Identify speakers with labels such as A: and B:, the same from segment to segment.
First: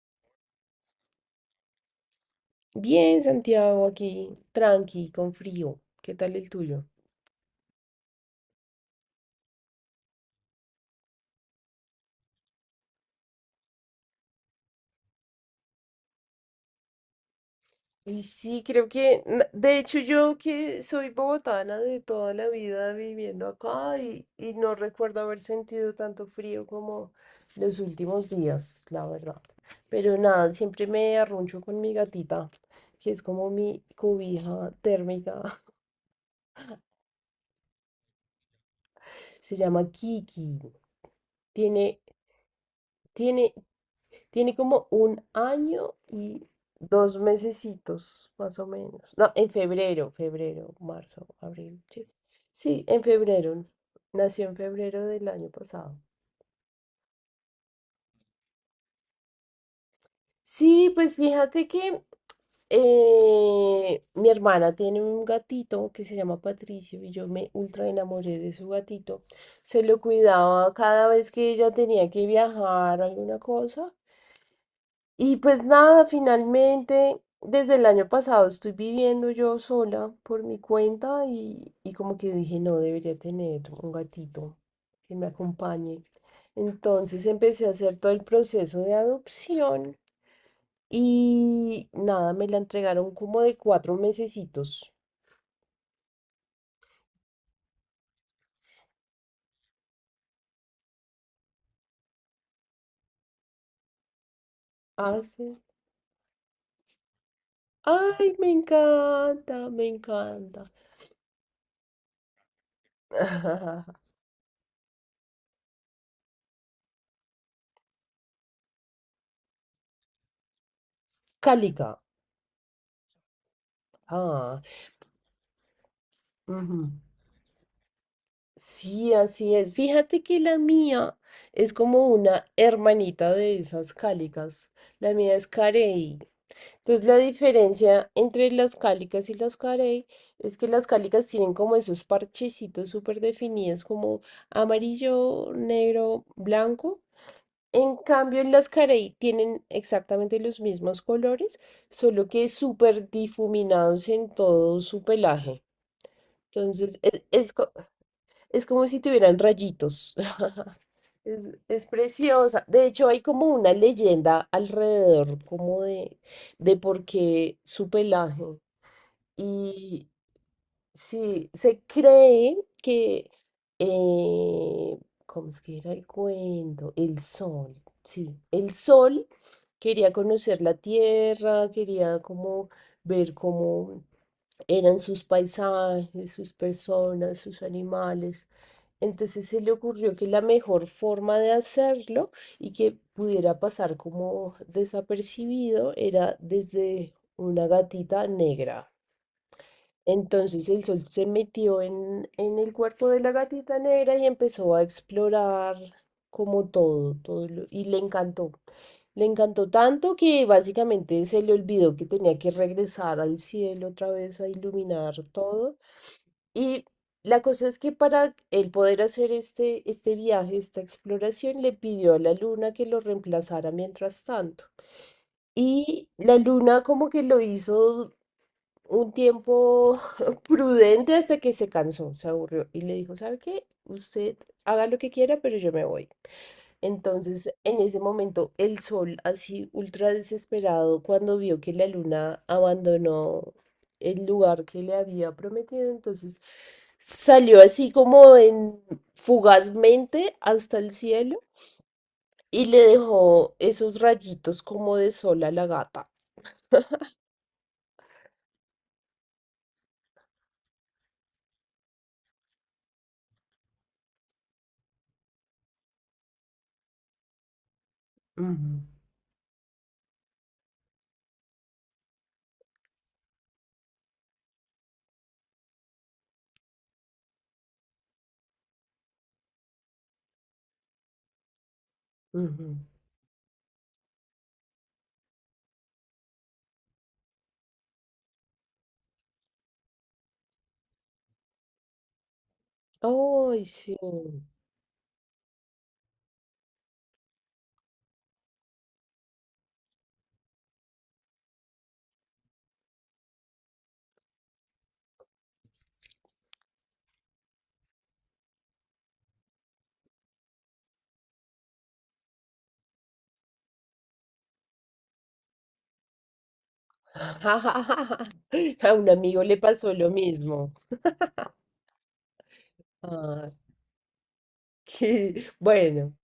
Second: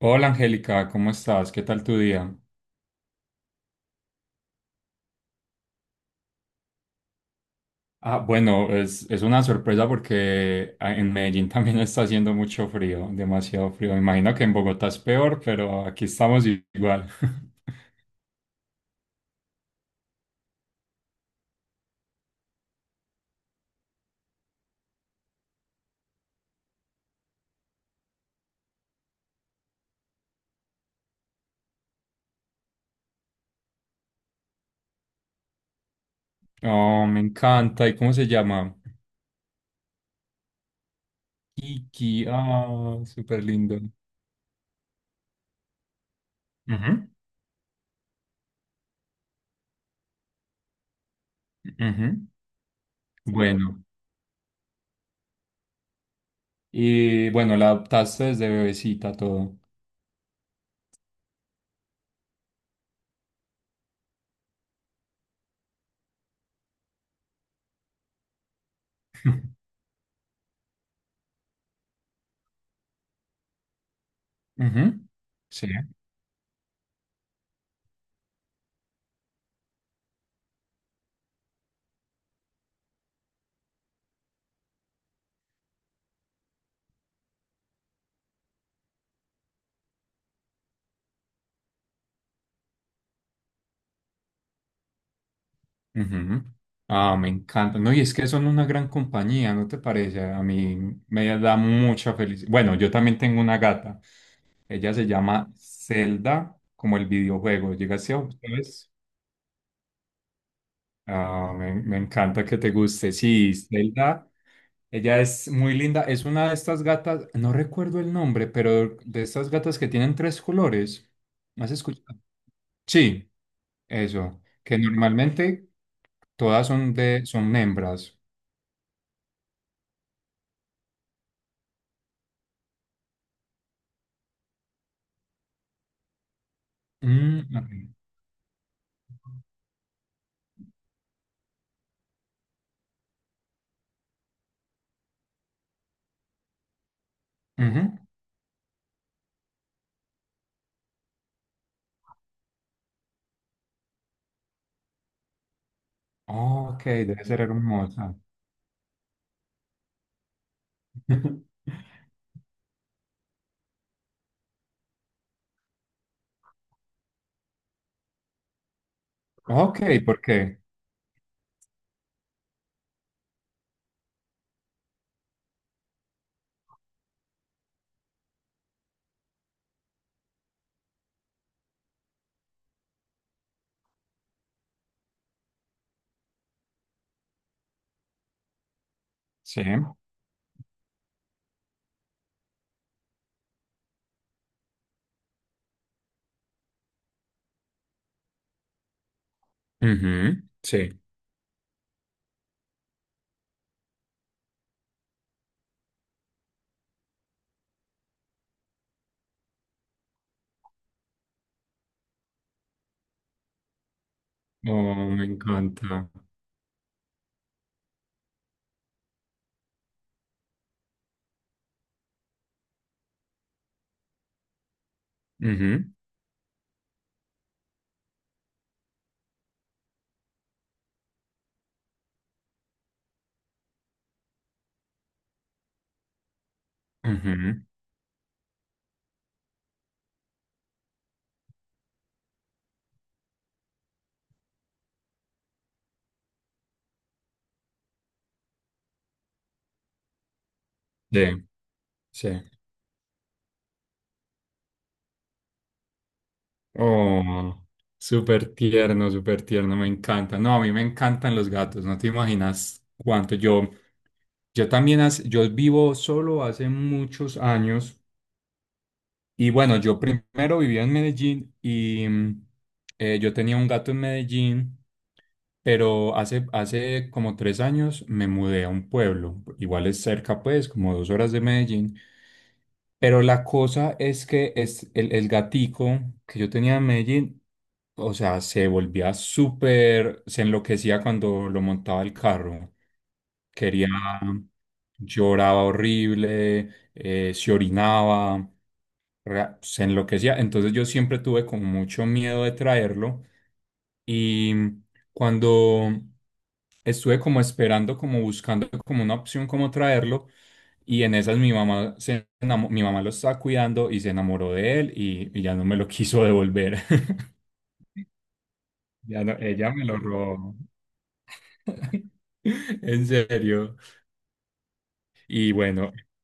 A: Hola Angélica, ¿cómo estás? ¿Qué tal tu día?
B: Bien, Santiago, aquí, tranqui, con frío. ¿Qué tal el tuyo?
A: Ah, bueno, es una sorpresa porque en Medellín también está haciendo mucho frío, demasiado frío. Imagino que en Bogotá es peor, pero aquí estamos igual.
B: Y sí, creo que, de hecho yo que soy bogotana de toda la vida viviendo acá y no recuerdo haber sentido tanto frío como los últimos días, la verdad. Pero nada, siempre me arruncho con mi gatita, que es como mi cobija térmica.
A: Oh, me encanta. ¿Y cómo se llama?
B: Se llama Kiki. Tiene,
A: Kiki. Ah, súper
B: tiene,
A: lindo.
B: tiene como un año y
A: Ujú,
B: 2 mesecitos, más o menos. No, en febrero, febrero, marzo, abril, sí.
A: ujú.
B: Sí, en febrero.
A: Bueno,
B: Nació en febrero del año pasado.
A: y bueno, la adoptaste desde bebecita todo.
B: Sí, pues fíjate que mi hermana tiene un gatito que se llama Patricio y yo me ultra enamoré de su gatito. Se lo cuidaba cada vez que ella tenía que viajar o alguna cosa.
A: Ujú,
B: Y pues
A: sí.
B: nada, finalmente, desde el año pasado estoy viviendo yo sola por mi cuenta y como que dije, no, debería tener un gatito que me acompañe. Entonces empecé a hacer todo el proceso de adopción y nada, me la entregaron como de 4 mesecitos.
A: Ujú. Ah, me encanta. No, y es que son una gran compañía, ¿no te parece? A mí me da mucha felicidad. Bueno, yo también tengo una gata. Ella se llama
B: Hace...
A: Zelda, como el videojuego. ¿Llegaste a
B: Ay, me
A: ustedes?
B: encanta, me encanta.
A: Ah, me encanta que te guste. Sí, Zelda. Ella es muy linda. Es una de estas gatas, no recuerdo el nombre, pero de estas gatas que tienen tres colores. ¿Me has
B: Cálica.
A: escuchado? Sí, eso.
B: Ah,
A: Que normalmente todas
B: ujú.
A: son son hembras.
B: Sí, así es. Fíjate que la mía es como una hermanita de esas cálicas. La mía es carey. Entonces, la
A: Mm, ok.
B: diferencia entre las cálicas y las carey es que las cálicas tienen como esos parchecitos súper definidos, como amarillo, negro, blanco.
A: Ujú.
B: En cambio, las carey tienen exactamente los mismos colores, solo que súper difuminados en todo su pelaje.
A: Ok,
B: Entonces,
A: debe ser hermosa.
B: es como si tuvieran rayitos. Es preciosa. De hecho, hay como una leyenda alrededor, como de por qué su pelaje.
A: Ok,
B: Y
A: ¿por qué?
B: sí, se cree que, eh, ¿cómo es que era el cuento? El sol, sí. El sol quería conocer la tierra, quería como ver cómo eran sus paisajes, sus personas, sus animales. Entonces se
A: Sí.
B: le ocurrió que la mejor forma de hacerlo y que pudiera pasar como desapercibido era desde una gatita negra.
A: Ujú,
B: Entonces el
A: sí.
B: sol se metió en el cuerpo de la gatita negra y empezó a explorar como todo, y le encantó. Le encantó tanto que básicamente se le olvidó que tenía que regresar al cielo otra vez a
A: Oh,
B: iluminar
A: me
B: todo.
A: encanta.
B: Y la cosa es que para él poder hacer este viaje, esta exploración, le pidió a la luna que lo reemplazara mientras tanto.
A: Ujú,
B: Y la luna como que lo hizo un tiempo prudente hasta que se cansó, se aburrió y le dijo, ¿sabe qué? Usted haga lo que quiera, pero yo me voy. Entonces,
A: ujú,
B: en ese momento, el sol, así ultra desesperado, cuando vio que la luna abandonó el lugar que le había prometido, entonces salió así como en fugazmente hasta el
A: sí,
B: cielo
A: sí.
B: y le dejó esos rayitos como de sol a la gata.
A: Oh, súper tierno, me encanta. No, a mí me encantan los gatos, no te imaginas cuánto. Yo también, yo vivo solo hace muchos años.
B: Ujú,
A: Y bueno, yo primero vivía en Medellín y yo tenía un gato en Medellín, pero hace como 3 años me mudé a un pueblo, igual es cerca pues, como 2 horas de Medellín,
B: ujú.
A: pero la cosa es que es el gatico que yo tenía en Medellín, o sea, se volvía súper, se enloquecía cuando lo montaba el carro,
B: Ay,
A: quería,
B: sí.
A: lloraba horrible, se orinaba, se enloquecía. Entonces yo siempre tuve como mucho miedo de traerlo. Y cuando estuve como esperando, como buscando como una opción como traerlo, y en esas mi mamá mi mamá lo estaba cuidando y se enamoró de él y ya no me lo quiso devolver.
B: A un
A: Ya no,
B: amigo le
A: ella me
B: pasó
A: lo
B: lo
A: robó.
B: mismo.
A: En
B: Ah,
A: serio.
B: qué
A: Y bueno,
B: bueno.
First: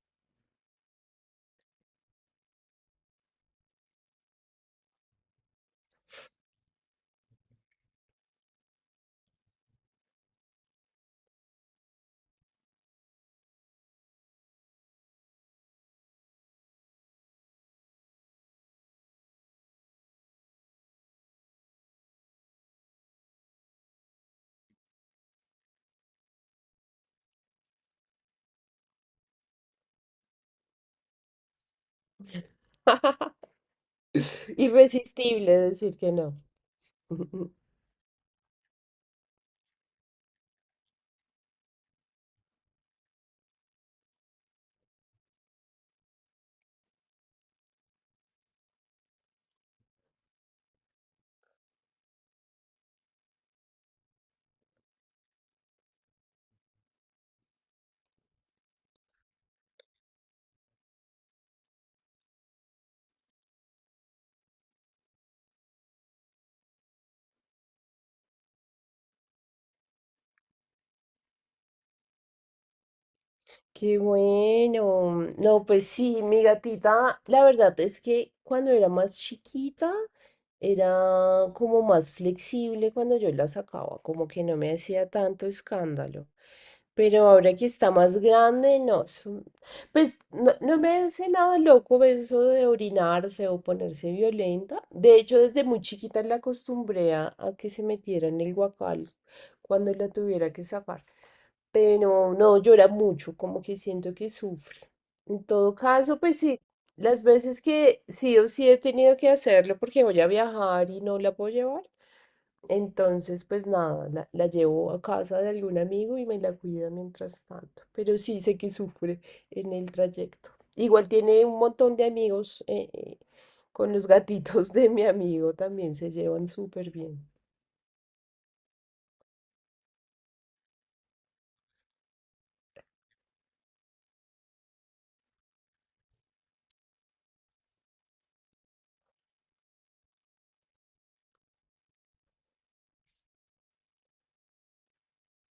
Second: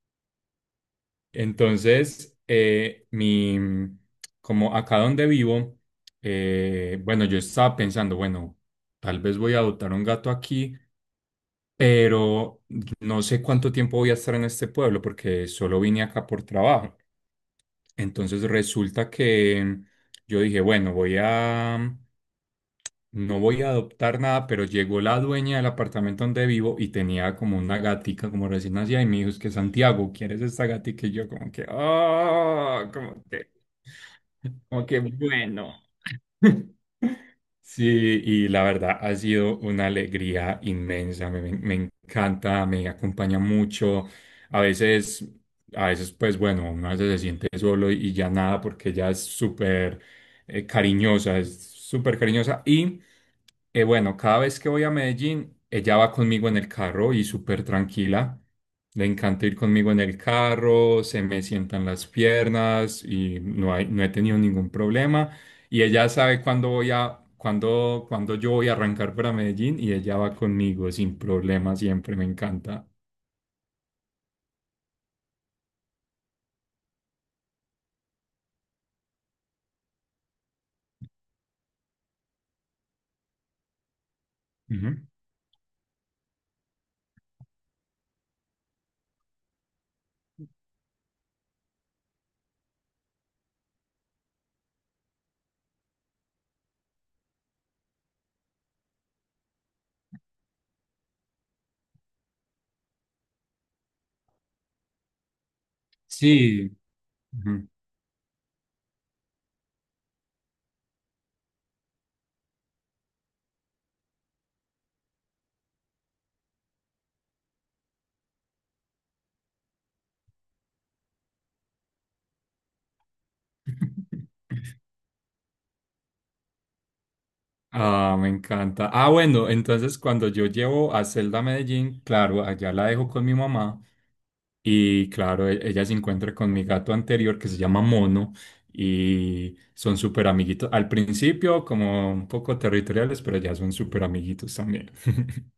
A: entonces, como acá donde vivo, bueno, yo estaba pensando, bueno, tal vez voy a adoptar un gato aquí, pero no sé cuánto tiempo voy a estar en este pueblo porque solo vine acá por trabajo. Entonces resulta que yo dije, bueno, voy a no voy a adoptar nada, pero llegó la dueña del apartamento donde vivo y tenía como una gatica como recién nacida y me dijo, es que Santiago, ¿quieres esta gatica? Y yo como que, oh, como que, como que
B: Irresistible
A: bueno.
B: decir que no.
A: Sí, y la verdad ha sido una alegría inmensa, me encanta, me acompaña mucho. A veces, a veces pues bueno, uno a veces se siente solo y ya nada porque ya es súper cariñosa, es súper cariñosa. Y bueno, cada vez que voy a Medellín, ella va conmigo en el carro y súper tranquila. Le encanta ir conmigo en el carro, se me sientan las piernas y no he tenido ningún problema. Y ella sabe cuándo yo voy a arrancar para Medellín y ella va conmigo sin problema siempre, me encanta.
B: Qué bueno. No, pues sí, mi gatita, la verdad es que cuando era más chiquita, era como más flexible cuando yo la sacaba, como que no me hacía
A: Ujú.
B: tanto escándalo. Pero ahora que está más grande, no. Pues no, no me hace nada loco eso de orinarse o ponerse violenta. De hecho, desde muy chiquita la acostumbré a que se metiera en el guacal cuando la tuviera que sacar, pero no llora mucho, como que siento que sufre. En todo caso, pues sí,
A: Sí.
B: las veces
A: Ujú.
B: que sí o sí he tenido que hacerlo porque voy a viajar y no la puedo llevar, entonces pues nada, la llevo a casa de algún amigo y me la cuida mientras tanto, pero sí sé que sufre en el trayecto. Igual tiene un montón de amigos, con los gatitos de mi amigo, también se llevan súper bien.
A: Ah, me encanta. Ah, bueno, entonces cuando yo llevo a Zelda a Medellín, claro, allá la dejo con mi mamá y claro, ella se encuentra con mi gato anterior que se llama Mono y son súper amiguitos. Al principio como un poco territoriales, pero ya son súper amiguitos también.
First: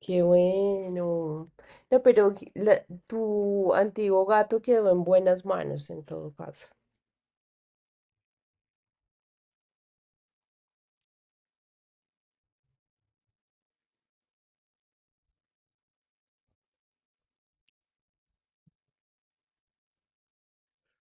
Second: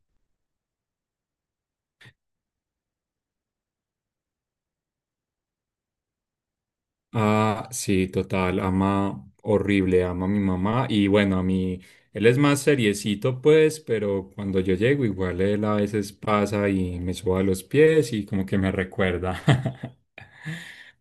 B: Qué bueno. No, pero que tu antiguo gato quedó en buenas manos en todo caso.
A: Ah, sí, total, ama horrible, ama a mi mamá y bueno, a mí, él es más seriecito pues, pero cuando yo llego igual él a veces pasa y me suba a los pies y como que me recuerda.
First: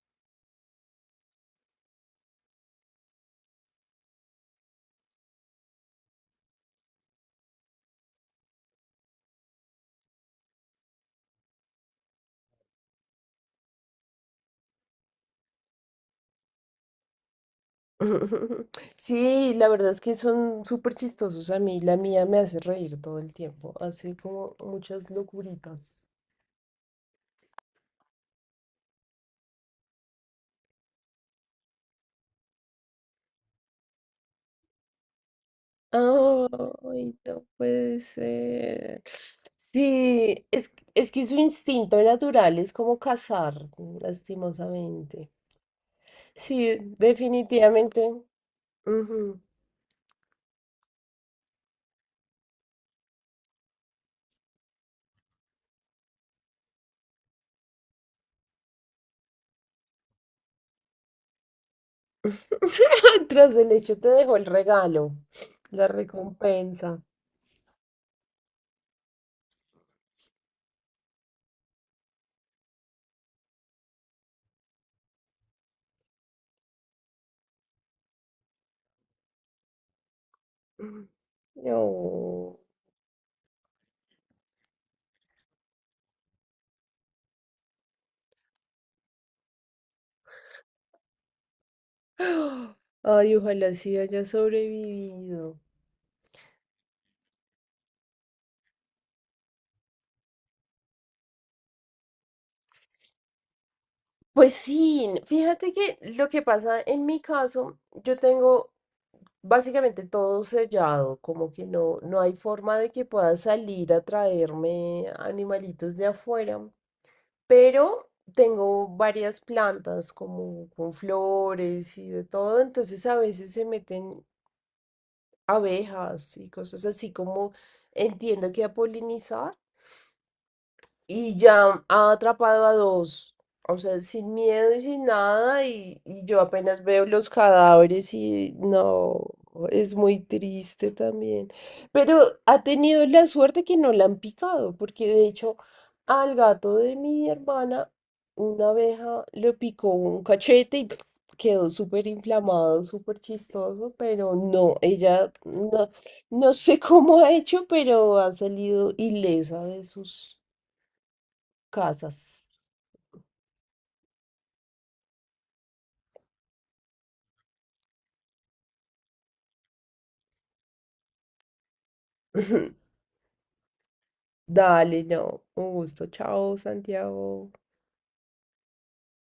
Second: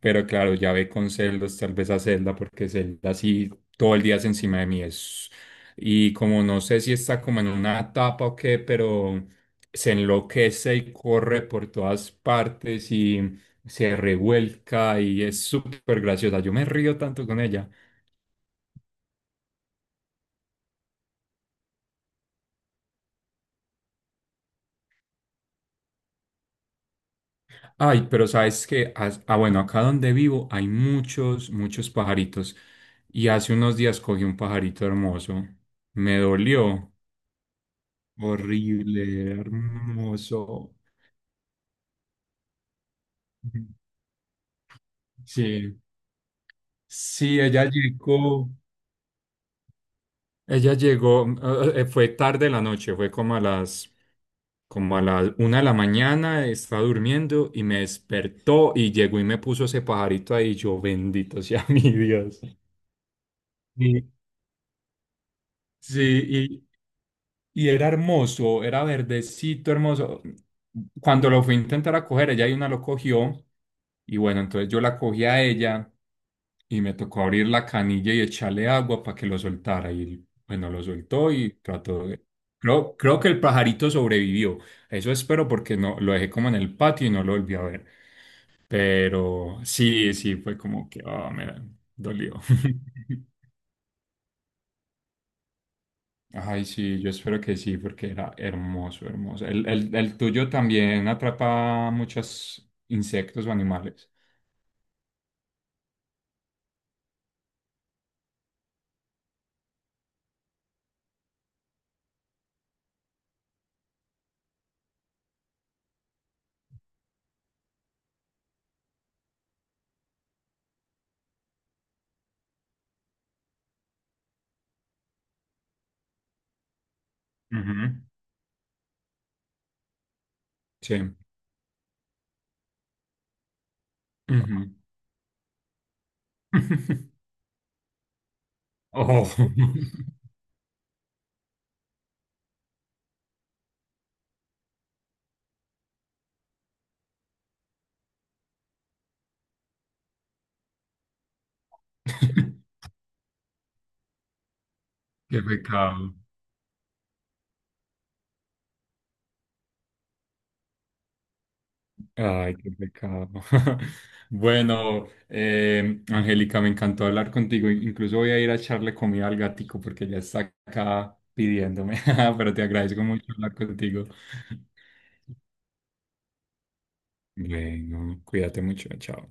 A: Pero claro, ya ve con celos tal vez a Zelda porque Zelda sí todo el día es encima de mí es. Y como no sé si está como en una etapa o qué, pero se enloquece y corre por todas partes y se revuelca y es súper graciosa. Yo me río tanto con ella.
B: Sí, la verdad es que son súper chistosos a mí. La mía me hace reír todo el tiempo. Hace como muchas locuritas.
A: Ay, pero sabes que, bueno, acá donde vivo hay muchos, muchos pajaritos. Y hace unos días cogí un pajarito hermoso. Me dolió.
B: Ay, no puede ser.
A: Horrible,
B: Sí, es,
A: hermoso.
B: es que su instinto natural es como cazar, lastimosamente.
A: Sí,
B: Sí,
A: sí, ella
B: definitivamente.
A: llegó.
B: Ujú.
A: Ella llegó, fue tarde la noche, fue como a las 1 de la mañana, estaba durmiendo y me despertó y llegó y me puso ese pajarito ahí, yo bendito sea mi Dios.
B: Tras el hecho
A: Y,
B: te dejó el regalo, la
A: sí.
B: recompensa.
A: Y era hermoso, era verdecito, hermoso. Cuando lo fui a intentar a coger, ella y una lo cogió. Y bueno, entonces yo la cogí a ella y me tocó abrir la canilla y echarle agua para que lo soltara. Y bueno, lo soltó y trató de.
B: No.
A: Creo que el pajarito sobrevivió. Eso espero porque no lo dejé como en el patio y no lo volví a ver. Pero sí, sí, fue como que, me dolió.
B: Ay, ojalá sí haya sobrevivido.
A: Ay, sí, yo espero que sí, porque era hermoso, hermoso. ¿El tuyo también atrapa muchos insectos o animales?
B: Pues sí, fíjate que lo que pasa en mi caso, yo tengo básicamente todo sellado, como que no, no hay forma de que pueda salir a traerme animalitos de afuera, pero tengo varias plantas como con flores y de todo, entonces a veces se meten abejas y cosas así como
A: Ujú,
B: entiendo que a polinizar
A: sí.
B: y ya ha atrapado a dos, o sea, sin
A: Ujú.
B: miedo y sin nada, y yo apenas veo los cadáveres y no,
A: Oh,
B: es muy triste también. Pero ha tenido la suerte que no la han picado, porque de hecho al gato de mi hermana una abeja le picó un cachete y ¡puf! Quedó súper inflamado, súper chistoso, pero no, ella
A: qué
B: no,
A: pecado.
B: no sé cómo ha hecho, pero ha salido ilesa de sus casas.
A: Ay, qué pecado. Bueno, Angélica, me encantó hablar contigo. Incluso voy a ir a echarle comida al gatico porque ya está acá pidiéndome. Pero te agradezco mucho hablar contigo.
B: Dale, no, un gusto. Chao, Santiago.
A: Bueno, cuídate mucho, chao.